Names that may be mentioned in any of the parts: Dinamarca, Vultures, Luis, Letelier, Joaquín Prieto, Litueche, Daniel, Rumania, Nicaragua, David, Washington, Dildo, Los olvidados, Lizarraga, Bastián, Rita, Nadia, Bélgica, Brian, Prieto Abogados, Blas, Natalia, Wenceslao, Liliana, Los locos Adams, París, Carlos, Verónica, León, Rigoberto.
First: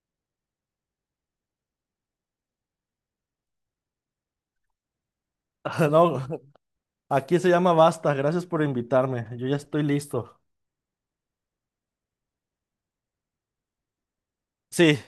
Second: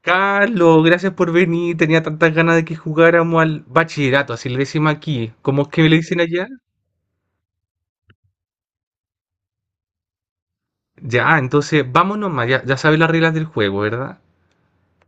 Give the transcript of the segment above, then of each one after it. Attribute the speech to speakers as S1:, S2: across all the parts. S1: Carlos, gracias por venir. Tenía tantas ganas de que jugáramos al bachillerato, así le decimos aquí. ¿Cómo es que le dicen
S2: No,
S1: allá?
S2: aquí se llama Basta. Gracias por invitarme. Yo ya estoy listo.
S1: Ya, entonces vámonos más. Ya, ya sabes las reglas del juego, ¿verdad?
S2: Sí,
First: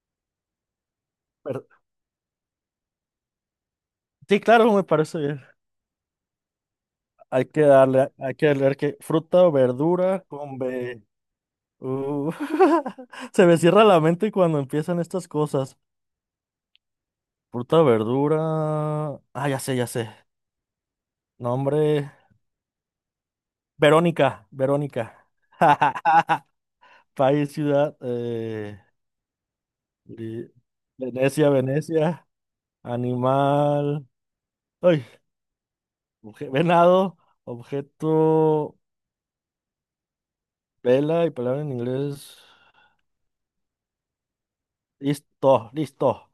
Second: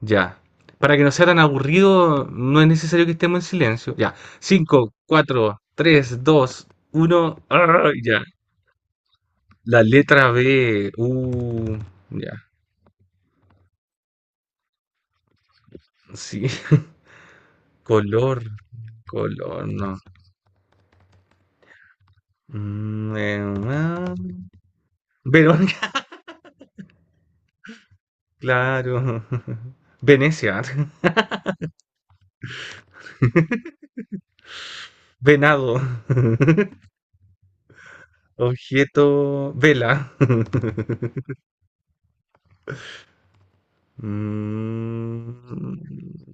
S1: Ya. Para que no sea tan
S2: per-
S1: aburrido, no es necesario que estemos en silencio. Ya.
S2: sí, claro, me
S1: Cinco,
S2: parece bien.
S1: cuatro, tres, dos, uno.
S2: Hay que darle,
S1: Ya.
S2: hay que leer que fruta o
S1: La
S2: verdura
S1: letra
S2: con
S1: B.
S2: B. Uh,
S1: Ya.
S2: Se me cierra la mente cuando empiezan estas cosas.
S1: Sí.
S2: Fruta o verdura.
S1: Color.
S2: Ah, ya
S1: Color,
S2: sé, ya
S1: no.
S2: sé. Nombre.
S1: Mm, ah.
S2: Verónica, Verónica.
S1: Verón.
S2: País, ciudad.
S1: Claro.
S2: Li-
S1: Venecia,
S2: Venecia, Venecia. Animal. Ay,
S1: venado,
S2: Venado, objeto,
S1: objeto, vela.
S2: vela y palabra en inglés. Listo,
S1: Mm,
S2: listo.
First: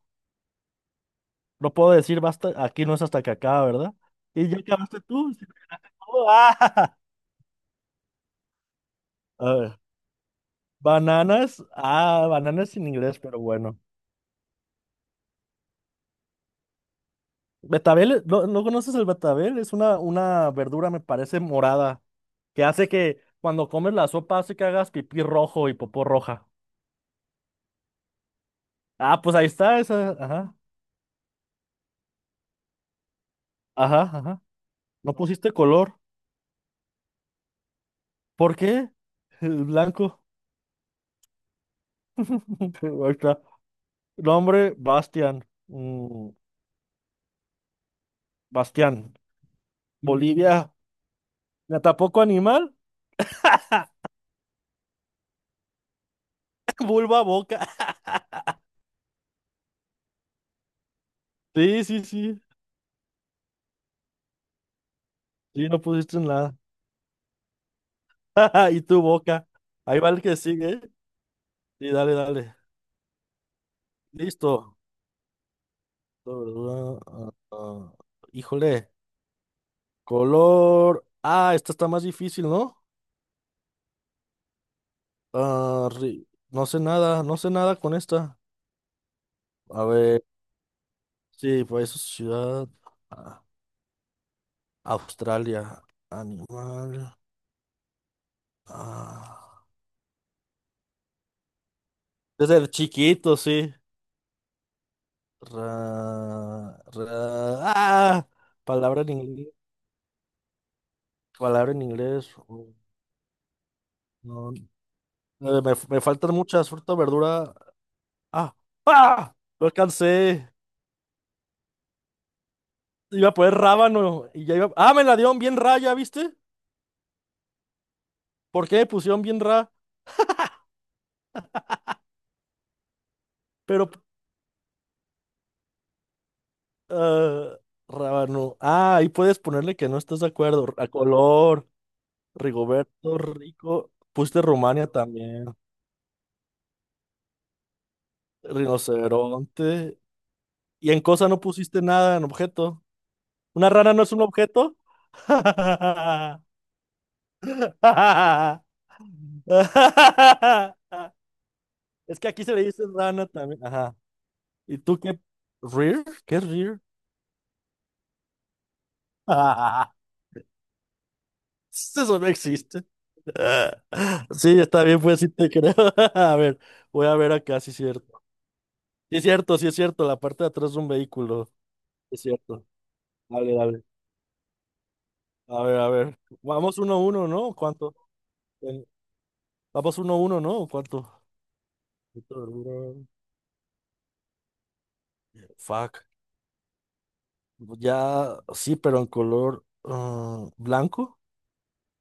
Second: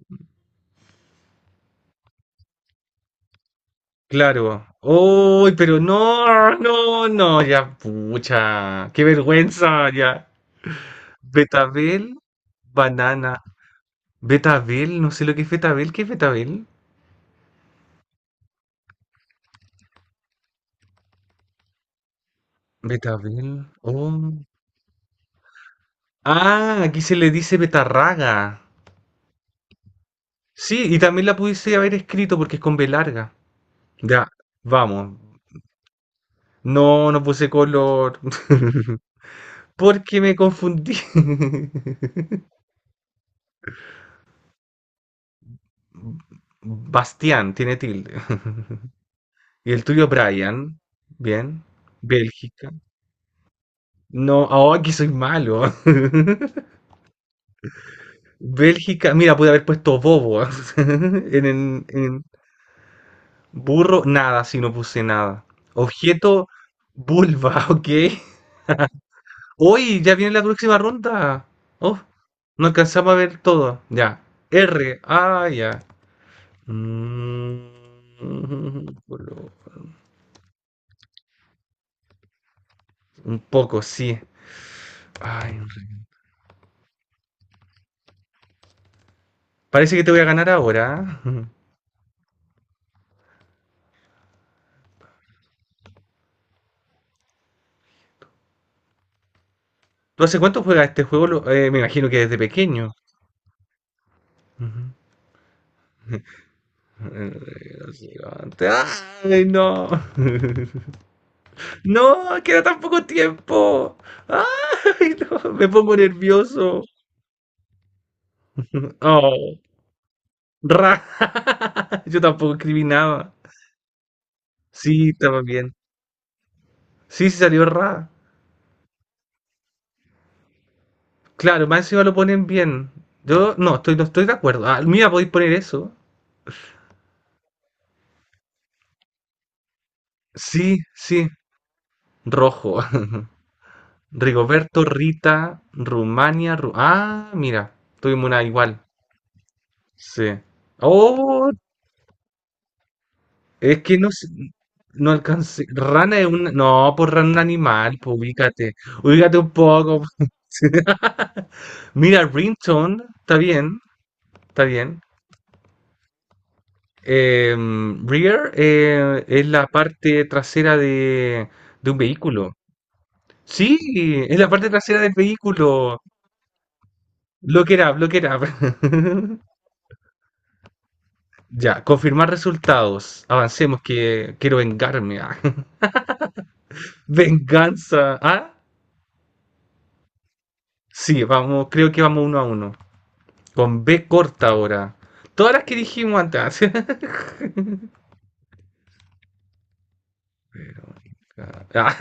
S2: No puedo decir basta, aquí no es hasta que acaba, ¿verdad? Y ya
S1: claro.
S2: acabaste tú. Sí,
S1: Uy, pero
S2: no,
S1: no,
S2: ah.
S1: no, no, ya, pucha, qué
S2: A ver,
S1: vergüenza, ya. Betabel,
S2: bananas en inglés, pero
S1: banana.
S2: bueno.
S1: Betabel, no sé lo que es betabel, ¿qué es betabel?
S2: Betabel, ¿no, no conoces el betabel? Es una verdura, me parece, morada, que hace que
S1: Betabel,
S2: cuando comes la
S1: oh.
S2: sopa hace que hagas pipí rojo y popó roja.
S1: Ah, aquí se le dice betarraga.
S2: Ah, pues ahí está esa, ajá,
S1: Sí, y también la pudiese haber escrito porque es con B larga.
S2: ajá,
S1: Ya,
S2: ajá. No
S1: vamos.
S2: pusiste color.
S1: No, no puse color.
S2: ¿Por qué? El
S1: Porque
S2: blanco.
S1: me confundí.
S2: Ahí está. Nombre, Bastian.
S1: Bastián tiene tilde.
S2: Bastián.
S1: Y el tuyo,
S2: Bolivia.
S1: Brian. Bien.
S2: ¿Me tampoco
S1: Bélgica.
S2: animal?
S1: No, ahora que soy malo.
S2: Vulva, boca.
S1: Bélgica. Mira, pude haber puesto bobo. en, en-
S2: Sí, sí,
S1: en
S2: sí.
S1: burro, nada, si no puse nada.
S2: Sí, no pusiste
S1: Objeto,
S2: nada.
S1: vulva, ok.
S2: Y tu boca. Ahí
S1: Hoy
S2: va
S1: ya
S2: el
S1: viene
S2: que
S1: la
S2: sigue.
S1: próxima
S2: ¿Eh?
S1: ronda.
S2: Sí,
S1: Oh,
S2: dale, dale.
S1: no alcanzamos a ver todo. Ya.
S2: Listo.
S1: R. Ah, ya.
S2: Ah, ah, ah.
S1: Mm,
S2: Híjole.
S1: colo-
S2: Color. Ah, esta está más difícil, ¿no?
S1: un poco, sí. Ay,
S2: Ah, no sé nada, no sé nada con esta. A
S1: parece que te voy
S2: ver.
S1: a ganar ahora. ¿Ah?
S2: Sí, pues ciudad. Ah, Australia. Animal. Ah,
S1: ¿Tú hace cuánto juegas este juego? Me imagino que desde
S2: desde
S1: pequeño.
S2: chiquito, sí.
S1: Ujú.
S2: Ra- ra-
S1: Los
S2: ah,
S1: gigantes.
S2: palabra en
S1: ¡Ay,
S2: inglés.
S1: no!
S2: Palabra en inglés.
S1: ¡No! ¡Queda
S2: Oh,
S1: tan poco tiempo!
S2: no,
S1: ¡Ay, no! Me
S2: me,
S1: pongo
S2: me faltan muchas
S1: nervioso.
S2: frutas, verdura. Ah, ah,
S1: ¡Oh!
S2: lo alcancé.
S1: ¡Ra! Yo tampoco escribí
S2: Iba
S1: nada.
S2: a poner rábano y ya iba. Ah, me
S1: Sí,
S2: la dieron
S1: estaba
S2: bien
S1: bien.
S2: ra, ¿ya viste?
S1: Sí, sí salió Ra.
S2: ¿Por qué me pusieron bien ra?
S1: Claro, más encima lo ponen bien. Yo no,
S2: Pero
S1: estoy, no estoy de acuerdo. Ah, mira, podéis poner eso.
S2: ah, rábano. Ah, ahí puedes ponerle que no estás de acuerdo.
S1: Sí,
S2: A
S1: sí,
S2: color,
S1: rojo.
S2: Rigoberto, rico. Pusiste
S1: Rigoberto,
S2: Rumania también.
S1: Rita, Rumania, Ah, mira, tuvimos una igual.
S2: Rinoceronte.
S1: Sí.
S2: Y en cosa no
S1: Oh,
S2: pusiste nada en objeto. ¿Una
S1: es
S2: rana
S1: que
S2: no
S1: no,
S2: es un objeto?
S1: no alcancé. Rana es un, no, por rana un animal, pues ubícate. Ubícate un poco. Sí.
S2: Es
S1: Mira,
S2: que aquí se le dice
S1: ringtone,
S2: rana
S1: está
S2: también.
S1: bien,
S2: Ajá.
S1: está
S2: ¿Y tú
S1: bien.
S2: qué? ¿Rear? ¿Qué es rear?
S1: Rear es la parte trasera de un
S2: Eso no
S1: vehículo.
S2: existe.
S1: Sí, es la
S2: Sí,
S1: parte
S2: está bien,
S1: trasera del
S2: pues sí te creo.
S1: vehículo.
S2: A ver, voy a ver acá, sí
S1: Look
S2: es
S1: it up, look
S2: cierto.
S1: it up.
S2: Sí es cierto, sí es cierto, la parte de atrás es un vehículo.
S1: Ya,
S2: Es
S1: confirmar
S2: cierto.
S1: resultados.
S2: Dale,
S1: Avancemos,
S2: dale.
S1: que quiero vengarme. Ah.
S2: A ver, a ver. Vamos uno a uno, ¿no? ¿Cuánto?
S1: Venganza. Ah,
S2: En- Vamos uno a uno, ¿no? ¿Cuánto?
S1: sí, vamos, creo que vamos uno a
S2: Puto
S1: uno.
S2: duro.
S1: Con B corta ahora. Todas las que
S2: Fuck.
S1: dijimos antes.
S2: Ya, sí, pero en color blanco.
S1: Ah,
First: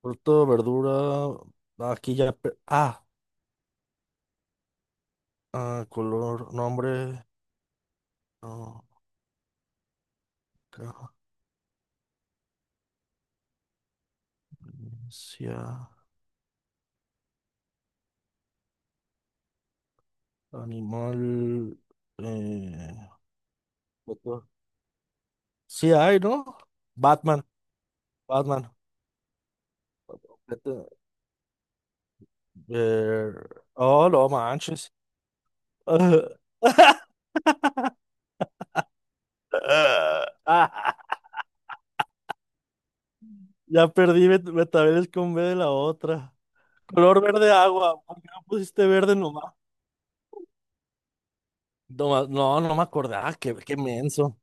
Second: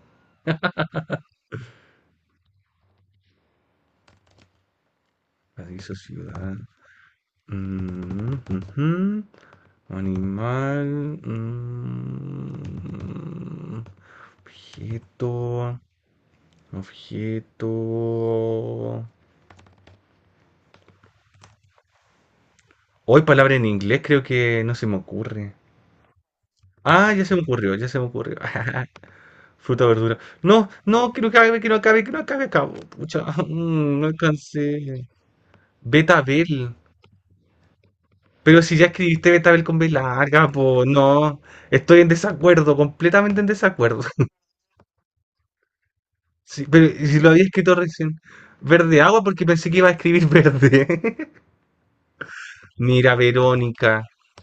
S2: Fruto, verdura. Aquí ya. Ah, ah,
S1: paraíso
S2: color,
S1: ciudad.
S2: nombre.
S1: Mm,
S2: Ah,
S1: ujú. Animal.
S2: ca-
S1: Objeto. Objeto.
S2: animal. Eh,
S1: Hoy palabra en inglés creo
S2: otro.
S1: que no se me ocurre.
S2: Sí, hay, ¿no?
S1: Ah, ya se me
S2: Batman,
S1: ocurrió, ya se me ocurrió.
S2: Batman.
S1: Fruta, verdura. No, no, que no acabe, que no acabe, que no acabe, acabo. Pucha,
S2: Eh,
S1: no
S2: oh, no manches.
S1: alcancé. Betabel. Pero si ya escribiste Betabel con B larga, pues
S2: Ah,
S1: no. Estoy en desacuerdo, completamente en
S2: ya
S1: desacuerdo.
S2: perdí, me con B de la otra.
S1: Sí, pero ¿y si
S2: Color
S1: lo había
S2: verde
S1: escrito
S2: agua.
S1: recién?
S2: ¿Por qué no pusiste
S1: Verde
S2: verde
S1: agua porque
S2: nomás?
S1: pensé que iba a escribir verde.
S2: No, no me
S1: Mira,
S2: acordaba. Qué
S1: Verónica.
S2: menso.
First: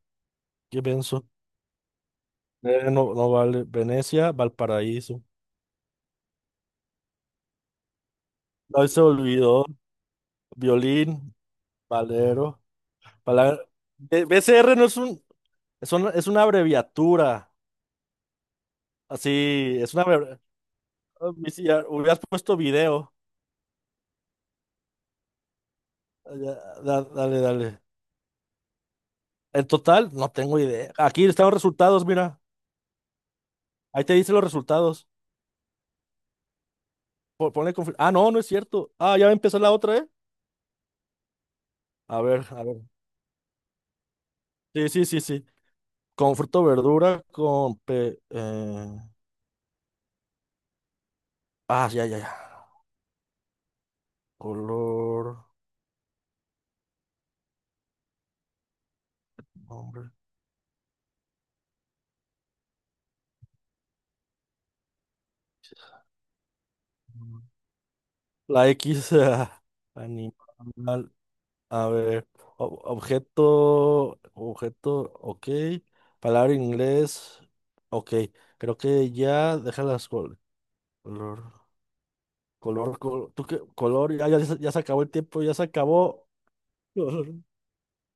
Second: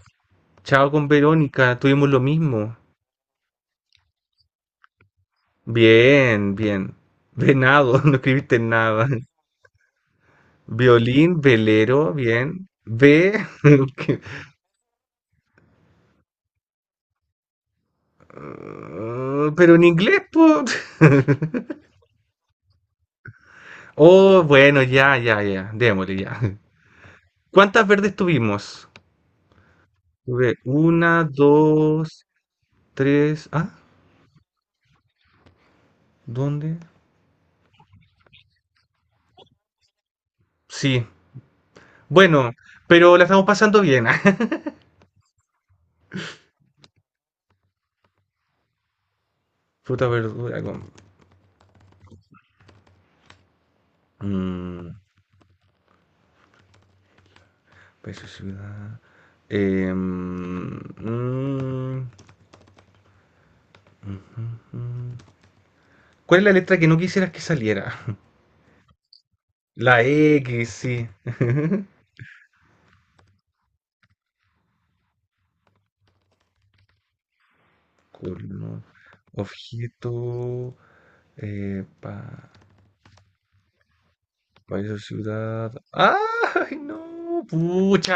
S2: Qué
S1: Chao con
S2: menso.
S1: Verónica, tuvimos lo mismo.
S2: No, no vale. Venecia, Valparaíso.
S1: Bien, bien. Venado, no escribiste
S2: No se
S1: nada.
S2: olvidó. Violín,
S1: Violín, velero,
S2: Valero.
S1: bien. Ve,
S2: Palabra...
S1: que-
S2: BCR no es un, es una abreviatura.
S1: Ah, pero
S2: Así,
S1: en
S2: es una
S1: inglés,
S2: abreviatura.
S1: po.
S2: Hubieras puesto video.
S1: Oh, bueno, ya, ya, ya. Démosle,
S2: Ah,
S1: ya.
S2: Ya, Dale, dale.
S1: ¿Cuántas verdes tuvimos?
S2: En total, no
S1: Tuve
S2: tengo idea.
S1: una,
S2: Aquí están los resultados,
S1: dos,
S2: mira.
S1: tres. ¿Ah?
S2: Ahí te dicen los resultados.
S1: ¿Dónde?
S2: Ponle Ah, no, no es cierto. Ah, ya va a empezar la otra, ¿eh?
S1: Sí.
S2: A ver,
S1: Bueno,
S2: a ver.
S1: pero la estamos pasando bien.
S2: Sí, sí, sí, sí. Con fruta o verdura, con...
S1: Fruta, verdura, con.
S2: Ah, ya, ya, ya.
S1: Mm,
S2: Color,
S1: País o ciudad.
S2: nombre.
S1: Em, mm, ujú. ¿Cuál es la letra que no quisieras que saliera?
S2: La X, ah,
S1: La X, sí.
S2: animal. A ver. Objeto, objeto, ok. Palabra en inglés, ok. Creo
S1: Colmo,
S2: que ya, déjalas
S1: objeto,
S2: color.
S1: eh, pa-
S2: Color, ¿tú qué? Color, ya, ya, ya se
S1: país o
S2: acabó el tiempo, ya se
S1: ciudad.
S2: acabó.
S1: ¡Ay, no!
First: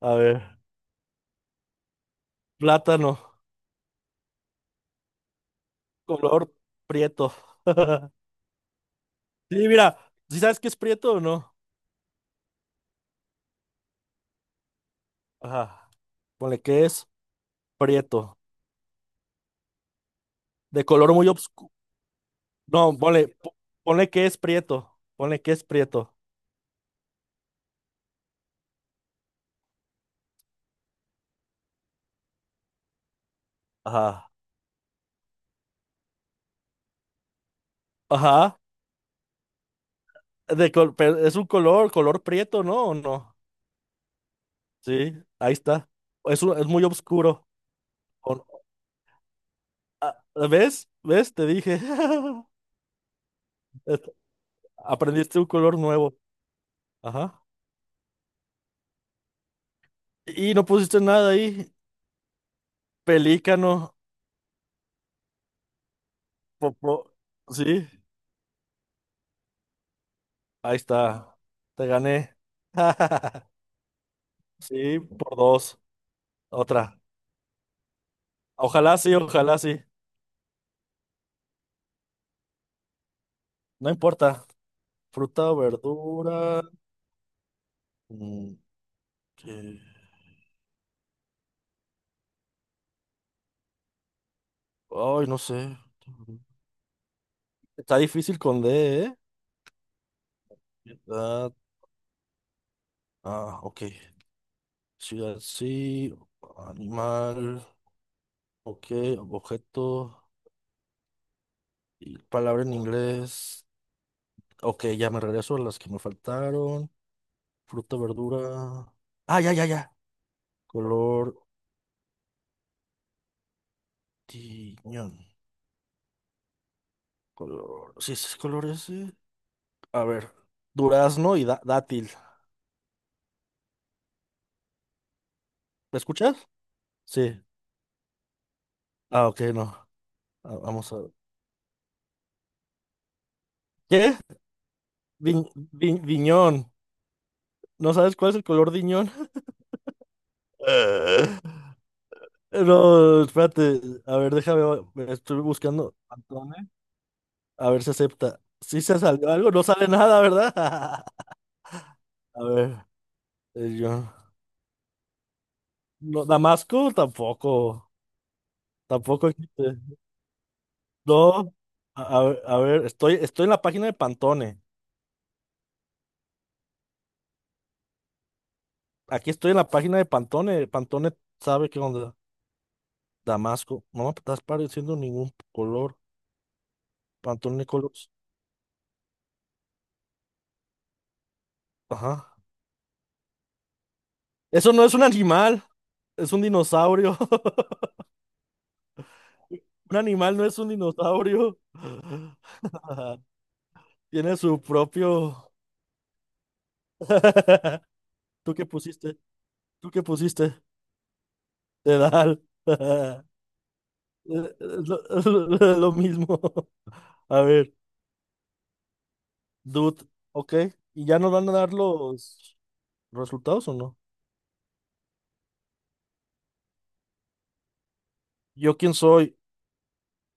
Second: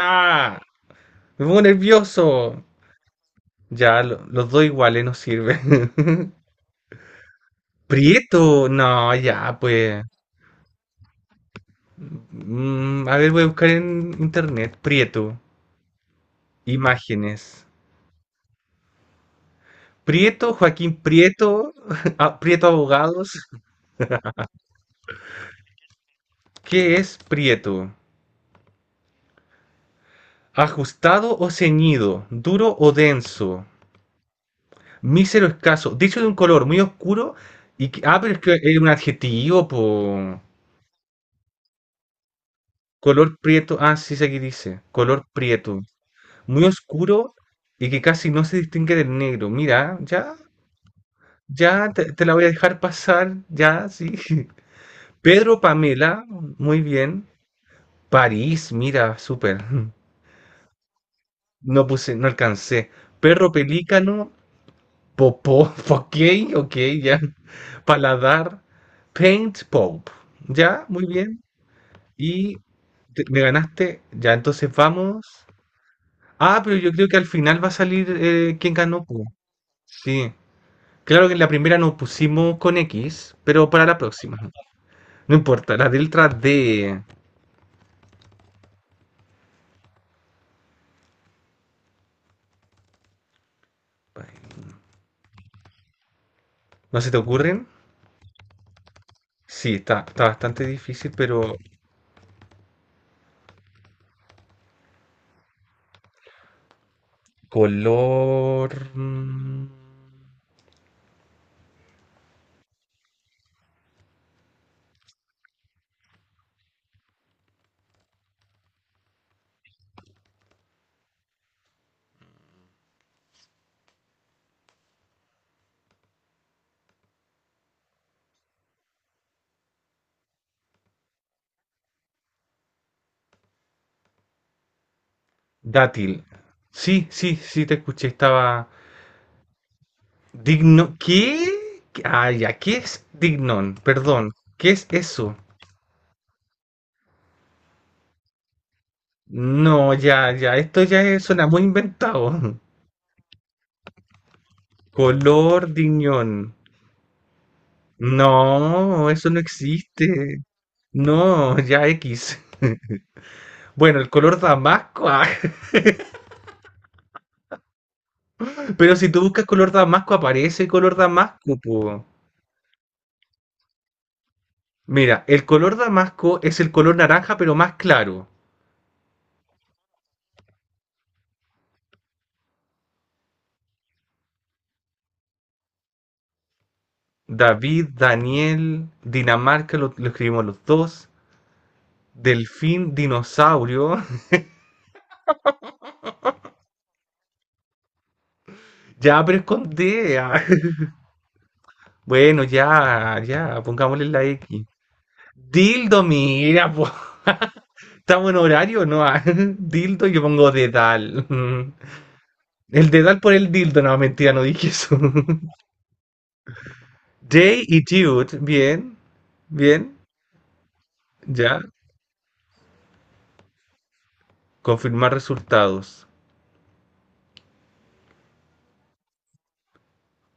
S2: A ver.
S1: Me pongo nervioso.
S2: Plátano,
S1: Ya, los dos iguales no sirve.
S2: color prieto.
S1: Prieto, no, ya,
S2: Sí, mira,
S1: pues.
S2: ¿sí sabes qué es prieto o no?
S1: A ver, voy a buscar en internet. Prieto,
S2: Ajá. Ponle que es
S1: imágenes.
S2: prieto.
S1: Prieto,
S2: De
S1: Joaquín
S2: color muy
S1: Prieto,
S2: oscuro.
S1: ah, Prieto
S2: No,
S1: Abogados.
S2: ponle que es prieto. Ponle que es prieto.
S1: ¿Qué es Prieto? Ajustado o ceñido, duro o denso,
S2: Ajá.
S1: mísero escaso, dicho de un color muy oscuro y ah, pero es que
S2: Ajá.
S1: es un adjetivo, po.
S2: Pero es un color, color prieto, ¿no? ¿O no?
S1: Color prieto, ah, sí, sé que dice,
S2: Sí,
S1: color
S2: ahí
S1: prieto,
S2: está. Es, un-
S1: muy
S2: es muy
S1: oscuro
S2: oscuro.
S1: y que casi no
S2: O-
S1: se distingue del negro. Mira, ya,
S2: no, ¿Ves? ¿Ves? Te dije.
S1: ya te la voy a dejar pasar, ya,
S2: Es-
S1: sí.
S2: Aprendiste un
S1: Pedro
S2: color nuevo.
S1: Pamela, muy bien.
S2: Ajá.
S1: París, mira, súper.
S2: Y no pusiste nada ahí.
S1: No puse, no alcancé. Perro
S2: Pelícano.
S1: pelícano, Popó, ok, ok,
S2: Popo.
S1: ya.
S2: Sí,
S1: Paladar, Paint Pop,
S2: ahí
S1: ya, muy
S2: está.
S1: bien.
S2: Te gané.
S1: Y me ganaste, ya, entonces
S2: Sí,
S1: vamos.
S2: por dos.
S1: Ah, pero yo
S2: Otra.
S1: creo que al final va a salir quién
S2: Ojalá
S1: ganó,
S2: sí,
S1: po.
S2: ojalá sí.
S1: Sí, claro que en la primera nos pusimos con X, pero para
S2: No
S1: la
S2: importa.
S1: próxima. No
S2: Fruta, o
S1: importa, las letras
S2: verdura.
S1: D.
S2: mm, ¿qué? Ay, no sé.
S1: ¿No se te ocurren?
S2: Está difícil con D, ¿eh?
S1: Sí, está bastante difícil,
S2: Ciudad,
S1: pero
S2: Ah, ok. Ciudad, sí. Animal.
S1: color
S2: Ok.
S1: mm,
S2: Objeto. Y palabra en inglés. Ok, ya me regreso a las que me faltaron. Fruta, verdura. Ah, ya, ya, ya. Color. Tiñón. Color. Sí, ese es color ese. A ver, durazno y dátil. ¿Me
S1: dátil.
S2: escuchas?
S1: Sí, sí,
S2: Sí.
S1: sí, te escuché, estaba.
S2: Ah, ok, no. Ah, vamos
S1: Digno.
S2: a ver.
S1: ¿Qué? Ah, ya, ¿qué es dignón?
S2: ¿Qué?
S1: Perdón, ¿qué es
S2: Di-
S1: eso?
S2: diñón. ¿No sabes cuál es el color diñón?
S1: No, ya, ya, esto ya
S2: Eh.
S1: suena muy inventado.
S2: No, espérate. A ver, déjame. Me Estoy
S1: Color
S2: buscando.
S1: dignón,
S2: Pantone. A ver si acepta. Si se
S1: no, eso
S2: salió
S1: no
S2: algo, no sale nada,
S1: existe.
S2: ¿verdad?
S1: No, ya X.
S2: A ver,
S1: Bueno,
S2: yo.
S1: el color damasco. Ah,
S2: No, Damasco tampoco.
S1: pero si tú
S2: Tampoco
S1: buscas color
S2: existe.
S1: damasco, aparece color
S2: No.
S1: damasco,
S2: A,
S1: po.
S2: a ver, a ver, estoy en la página de Pantone.
S1: Mira, el color damasco es el color naranja, pero más claro.
S2: Aquí estoy en la página de Pantone. Pantone sabe que onda. Damasco. No me estás pareciendo ningún color. Pantone
S1: David,
S2: Colors.
S1: Daniel, Dinamarca, lo escribimos los dos.
S2: Ajá.
S1: Delfín, dinosaurio.
S2: Eso no es un animal. Es un dinosaurio.
S1: Ya, pero es con
S2: Un
S1: D.
S2: animal
S1: Ah.
S2: no es un dinosaurio.
S1: Bueno, ya, ya, pongámosle la
S2: Tiene
S1: X.
S2: su propio.
S1: Dildo, mira, po. Estamos en
S2: ¿Tú qué
S1: horario, ¿no?
S2: pusiste?
S1: Ah,
S2: ¿Tú qué
S1: Dildo, yo pongo
S2: pusiste?
S1: dedal.
S2: Dedal.
S1: El dedal por el dildo, no, mentira, no dije eso.
S2: Lo, lo mismo. A
S1: Jay
S2: ver,
S1: y Jude, bien, bien,
S2: dude. Ok. ¿Y ya nos van a
S1: ya.
S2: dar los resultados o no?
S1: Confirmar resultados.
S2: ¿Yo quién soy?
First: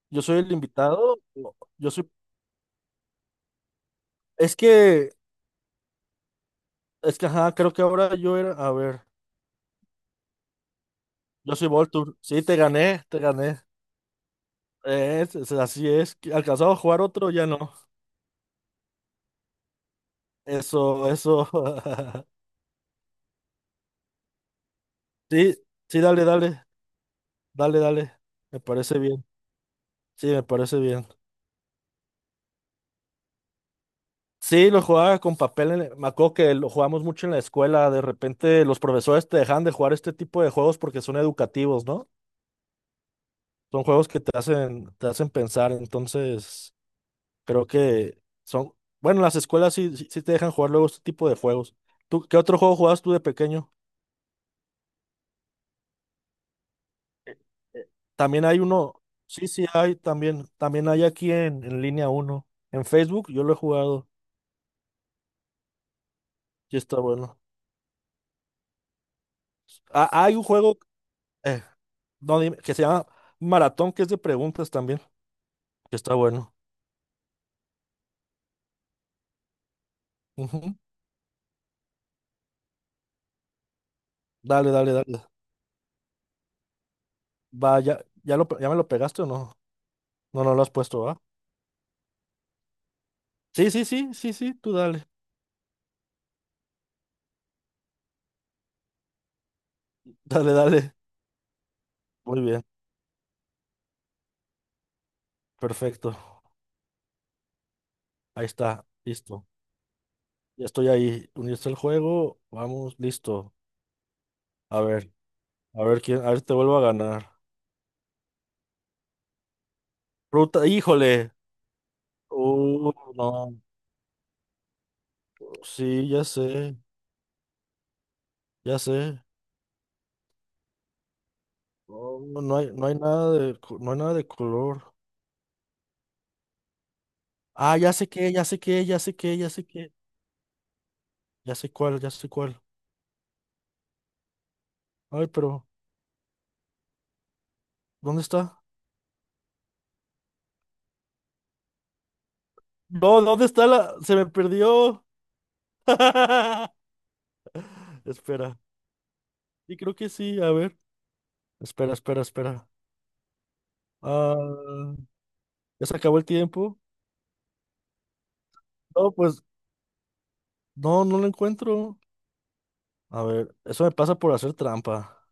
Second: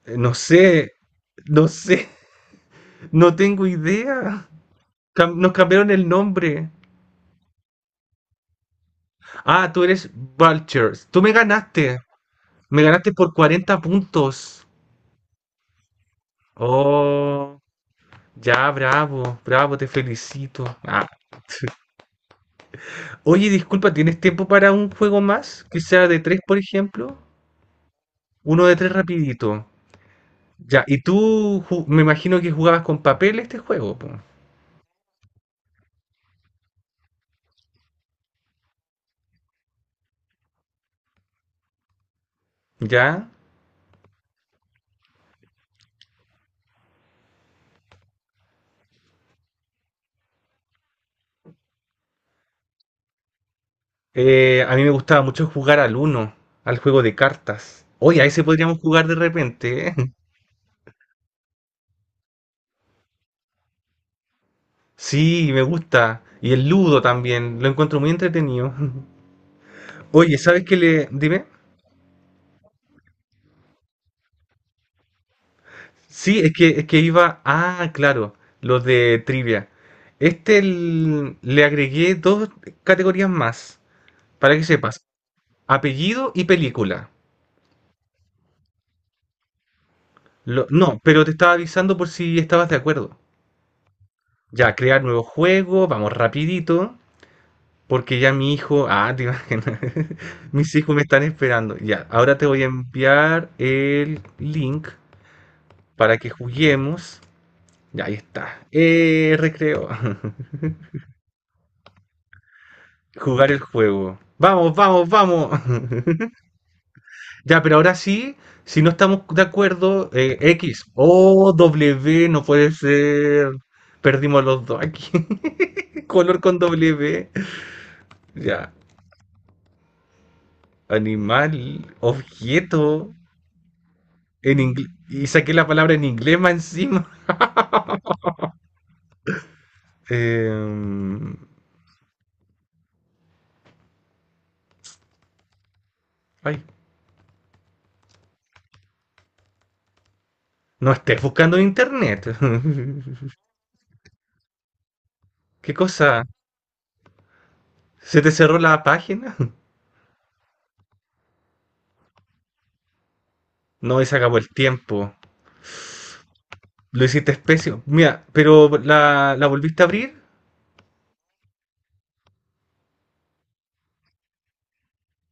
S2: Yo
S1: No
S2: soy el
S1: sé,
S2: invitado.
S1: no
S2: Yo
S1: sé,
S2: soy.
S1: no tengo idea.
S2: Es que,
S1: Nos cambiaron el nombre.
S2: es que, ajá, creo que ahora yo era. A ver,
S1: Ah, tú eres Vultures. Tú me
S2: yo soy
S1: ganaste.
S2: Voltur. Sí, te
S1: Me
S2: gané,
S1: ganaste
S2: te
S1: por
S2: gané.
S1: 40 puntos.
S2: Así es. ¿Que ¿Alcanzado a jugar otro? Ya
S1: Oh,
S2: no.
S1: ya, bravo, bravo, te felicito. Ah,
S2: Eso, eso.
S1: oye, disculpa, ¿tienes tiempo para un juego
S2: Sí,
S1: más? Que
S2: sí,
S1: sea de
S2: dale,
S1: tres, por
S2: dale.
S1: ejemplo.
S2: Dale, dale. Me
S1: Uno de tres
S2: parece bien.
S1: rapidito.
S2: Sí, me parece
S1: Ya, y
S2: bien.
S1: tú me imagino que jugabas con papel este juego, po.
S2: Sí, lo jugaba con papel. En Me acuerdo que lo jugamos mucho en la escuela. De repente los profesores te dejan de jugar este tipo de juegos porque son educativos, ¿no?
S1: Ya.
S2: Son juegos que te hacen, pensar. Entonces. Creo que son, bueno, las escuelas sí, sí, sí te dejan jugar luego este tipo de juegos. ¿Tú qué otro juego jugabas tú de pequeño?
S1: A mí me gustaba mucho jugar al uno, al juego de cartas.
S2: Eh,
S1: Oye, a ese
S2: También hay
S1: podríamos
S2: uno,
S1: jugar de
S2: sí, sí
S1: repente, ¿eh?
S2: hay, también hay aquí en línea uno. En Facebook yo lo he jugado
S1: Sí, me gusta. Y el
S2: y está
S1: ludo
S2: bueno.
S1: también, lo encuentro muy entretenido.
S2: Ah, hay
S1: Oye,
S2: un
S1: ¿sabes qué
S2: juego
S1: le? Dime.
S2: eh, no, dime, que se llama Maratón, que es de preguntas también, que está
S1: Sí, es
S2: bueno.
S1: que, es que iba. Ah, claro, los de trivia. Este
S2: Ujú.
S1: le agregué dos categorías más, para que
S2: Dale, dale,
S1: sepas.
S2: dale.
S1: Apellido y película.
S2: Vaya, ya me lo pegaste o no? No, no lo has
S1: No,
S2: puesto, ¿va?
S1: pero te estaba avisando por si estabas de acuerdo.
S2: Sí, sí, sí, sí, sí, tú
S1: Ya, crear
S2: dale.
S1: nuevo juego, vamos rapidito, porque ya mi hijo. Ah, te imaginas.
S2: Dale,
S1: Mis
S2: dale.
S1: hijos me están esperando. Ya, ahora
S2: Muy
S1: te voy
S2: bien,
S1: a enviar el link para
S2: perfecto.
S1: que juguemos. Ya, ahí
S2: Ahí
S1: está.
S2: está, listo.
S1: Recreo.
S2: Ya estoy ahí. Unirse al juego. Vamos,
S1: Jugar
S2: listo.
S1: el juego. Vamos,
S2: A
S1: vamos,
S2: ver,
S1: vamos.
S2: a ver quién, a ver si te vuelvo a ganar.
S1: Ya, pero ahora sí, si no estamos de acuerdo,
S2: Ruta,
S1: X
S2: híjole.
S1: o W, no puede
S2: Uh,
S1: ser.
S2: no.
S1: Perdimos los dos aquí.
S2: Sí, ya
S1: Color con
S2: sé,
S1: W. Ya,
S2: ya sé.
S1: animal,
S2: No, no hay, no
S1: objeto,
S2: hay nada de, no hay nada de
S1: en
S2: color.
S1: inglés. Y saqué la palabra en inglés más encima.
S2: Ah, ya sé qué, ya sé qué, ya sé qué, ya sé qué.
S1: Em,
S2: Ya sé cuál, ya sé cuál. Ay, pero,
S1: Ay,
S2: ¿dónde está?
S1: no estés buscando en internet.
S2: No, ¿dónde está la? Se me perdió.
S1: ¿Qué cosa? ¿Se te cerró
S2: Espera.
S1: la página?
S2: Sí, creo que sí. A ver. Espera, espera, espera.
S1: No, y se acabó el
S2: Ah.
S1: tiempo.
S2: Ya se acabó el tiempo.
S1: Lo hiciste especio. Mira, pero
S2: No,
S1: la,
S2: pues,
S1: la volviste a abrir.
S2: no, no lo encuentro. A ver, eso me pasa por hacer trampa.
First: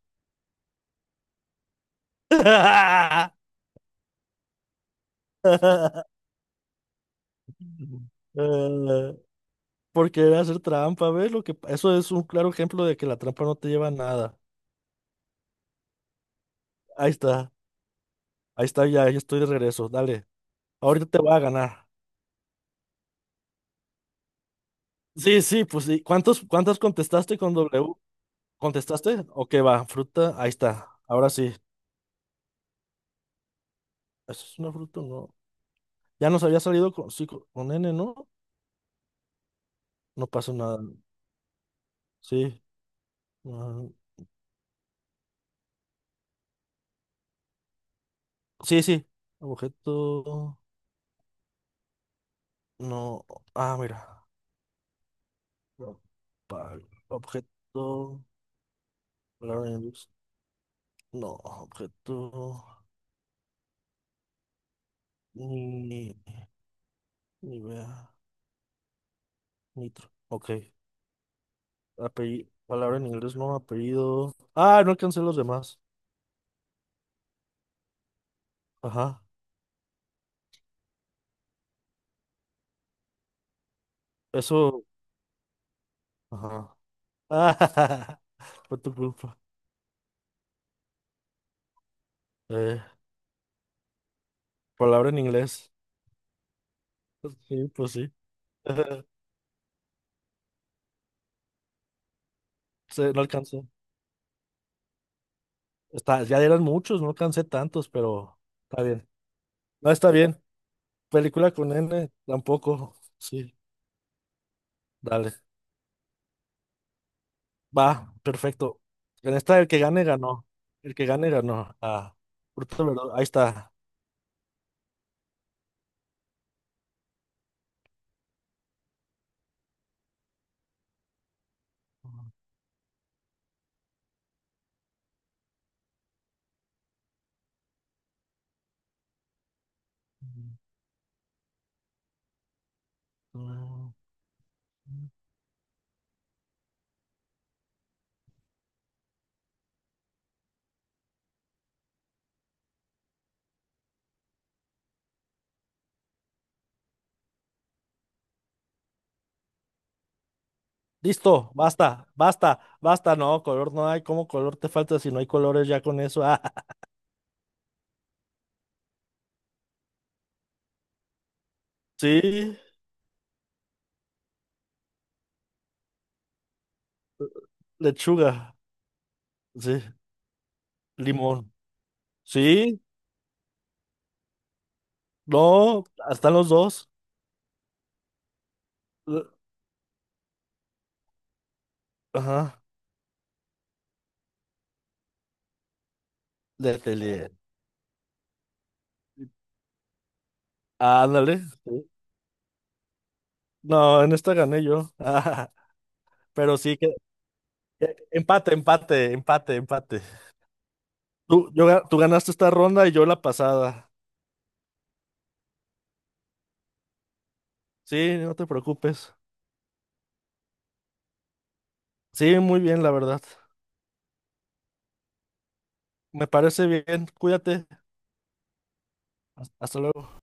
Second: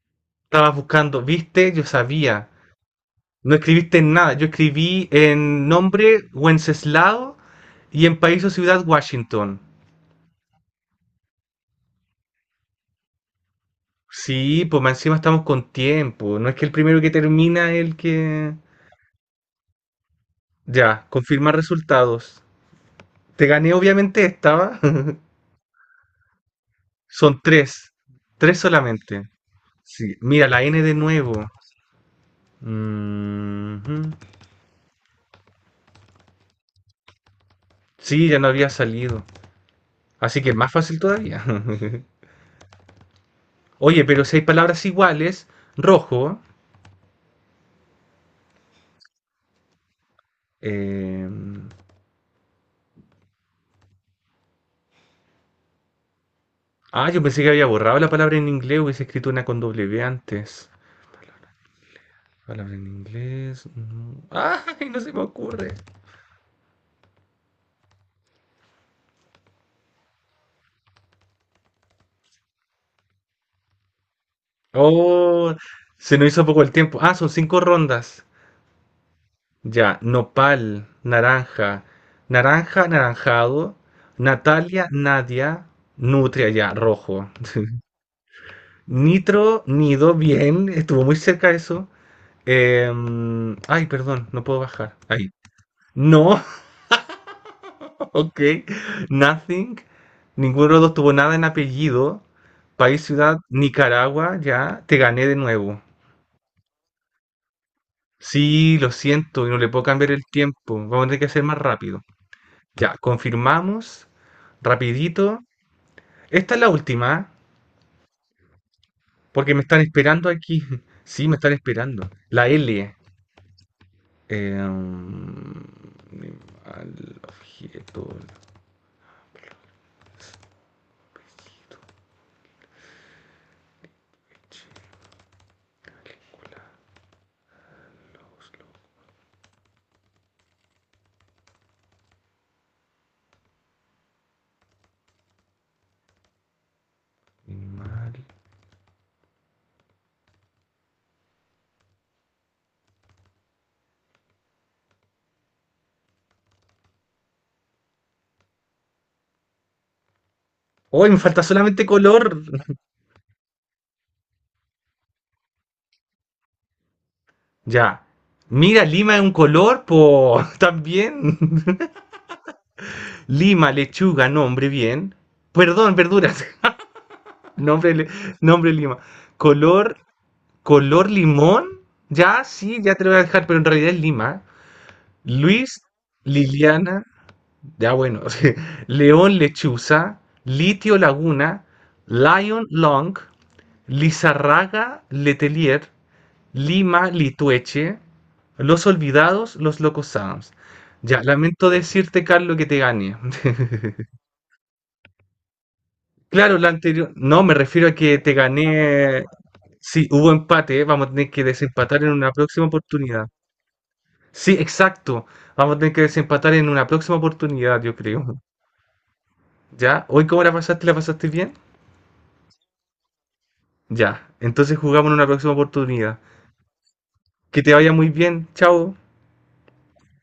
S1: Estabas buscando, viste, yo sabía. No escribiste en nada. Yo escribí en nombre Wenceslao y en país o ciudad
S2: Eh,
S1: Washington.
S2: por querer hacer trampa, ¿ves? Eso es un claro ejemplo de que la trampa no te lleva a nada.
S1: Sí, pues más encima estamos con tiempo. No es que el primero que
S2: Ahí está,
S1: termina es el que.
S2: ahí está, ya, ya estoy de regreso. Dale, ahorita
S1: Ya,
S2: te voy a
S1: confirma
S2: ganar.
S1: resultados. Te gané, obviamente, estaba.
S2: Sí, sí, pues sí. ¿Cuántos, cuántas contestaste
S1: Son
S2: con
S1: tres.
S2: W?
S1: Tres solamente.
S2: ¿Contestaste? Ok, va,
S1: Sí,
S2: fruta,
S1: mira,
S2: ahí
S1: la N
S2: está.
S1: de
S2: Ahora
S1: nuevo.
S2: sí.
S1: Mhm.
S2: ¿Eso es una fruta? O No. Ya nos había salido con, sí, con N, ¿no?
S1: Sí, ya no había salido.
S2: No
S1: Así que
S2: pasó
S1: es más
S2: nada.
S1: fácil todavía.
S2: Sí. Ah,
S1: Oye, pero si hay palabras iguales, rojo.
S2: sí, sí. Objeto.
S1: eh,
S2: No. Ah, mira. No. pa-
S1: Ah, yo pensé que había borrado la
S2: Objeto.
S1: palabra en inglés, hubiese escrito una con
S2: Palabra en
S1: W
S2: luz.
S1: antes.
S2: No. Objeto.
S1: Palabra en inglés. No. ¡Ay, no se me ocurre!
S2: Ni. Ni vea. Nitro. Ok. Apellido. Palabra en inglés, no. Apellido. Ah, no alcancé los
S1: Oh,
S2: demás.
S1: se nos hizo poco el tiempo. Ah, son cinco rondas.
S2: Ajá.
S1: Ya, nopal, naranja, naranja, anaranjado, Natalia,
S2: Eso.
S1: Nadia, nutria, ya,
S2: Ajá.
S1: rojo.
S2: Fue tu culpa.
S1: Nitro, nido, bien, estuvo muy cerca eso.
S2: Eh,
S1: Ay, perdón, no puedo bajar.
S2: palabra en
S1: Ahí.
S2: inglés.
S1: No,
S2: Sí, pues sí.
S1: ok. Nothing. Ninguno de los dos tuvo nada en apellido. País,
S2: Sí, no
S1: ciudad,
S2: alcancé.
S1: Nicaragua, ya. Te gané de nuevo.
S2: Está, ya eran muchos, no alcancé tantos, pero.
S1: Sí,
S2: Está
S1: lo
S2: bien.
S1: siento, y no le puedo
S2: No
S1: cambiar
S2: está
S1: el
S2: bien.
S1: tiempo. Vamos a tener que hacer
S2: Película
S1: más
S2: con
S1: rápido.
S2: N
S1: Ya,
S2: tampoco. Sí,
S1: confirmamos.
S2: dale.
S1: Rapidito. Esta es la última,
S2: Va, perfecto. En
S1: porque
S2: esta
S1: me
S2: el que
S1: están
S2: gane
S1: esperando
S2: ganó.
S1: aquí.
S2: El que
S1: Sí,
S2: gane
S1: me están
S2: ganó.
S1: esperando.
S2: Ah,
S1: La
S2: fruta,
S1: L.
S2: verdura, Ahí está.
S1: Em, Animal, objeto,
S2: Mm,
S1: animal. Hoy me falta
S2: Listo,
S1: solamente
S2: basta,
S1: color.
S2: basta, basta. No, color no hay. ¿Cómo color te falta si no hay colores ya con eso? Ah,
S1: Ya. Mira, Lima es un color, po. También.
S2: sí,
S1: Lima, lechuga, nombre, bien. Perdón, verduras. nombre, le-
S2: lechuga.
S1: nombre Lima.
S2: Sí,
S1: Color, color
S2: limón.
S1: limón. Ya, sí,
S2: Sí,
S1: ya te lo voy a dejar, pero en realidad es Lima. Luis,
S2: no, están los dos.
S1: Liliana. Ya, bueno. Sí.
S2: Eh,
S1: León, lechuza. Litio, laguna.
S2: Ajá,
S1: Lion, long. Lizarraga, Letelier.
S2: le, le-
S1: Lima,
S2: le-
S1: Litueche. Los olvidados, los locos Adams. Ya,
S2: Ándale.
S1: lamento
S2: Sí.
S1: decirte, Carlos, que te gané.
S2: No, en esta gané yo. Pero
S1: Claro, la
S2: sí,
S1: anterior. No, me refiero a
S2: Eh,
S1: que te
S2: Empate, empate,
S1: gané.
S2: empate, empate.
S1: Sí, hubo empate, ¿eh? Vamos a tener que
S2: Tú
S1: desempatar en una
S2: ganaste esta
S1: próxima
S2: ronda y yo la
S1: oportunidad.
S2: pasada.
S1: Sí, exacto. Vamos a tener que desempatar en una próxima oportunidad, yo
S2: Sí, no
S1: creo.
S2: te preocupes.
S1: ¿Ya? ¿Hoy cómo la pasaste? ¿La pasaste bien?
S2: Sí, muy bien, la verdad.
S1: Ya. Entonces jugamos en una próxima oportunidad.
S2: Me parece bien.
S1: Que
S2: Cuídate.
S1: te vaya muy bien. Chao.
S2: Hasta luego.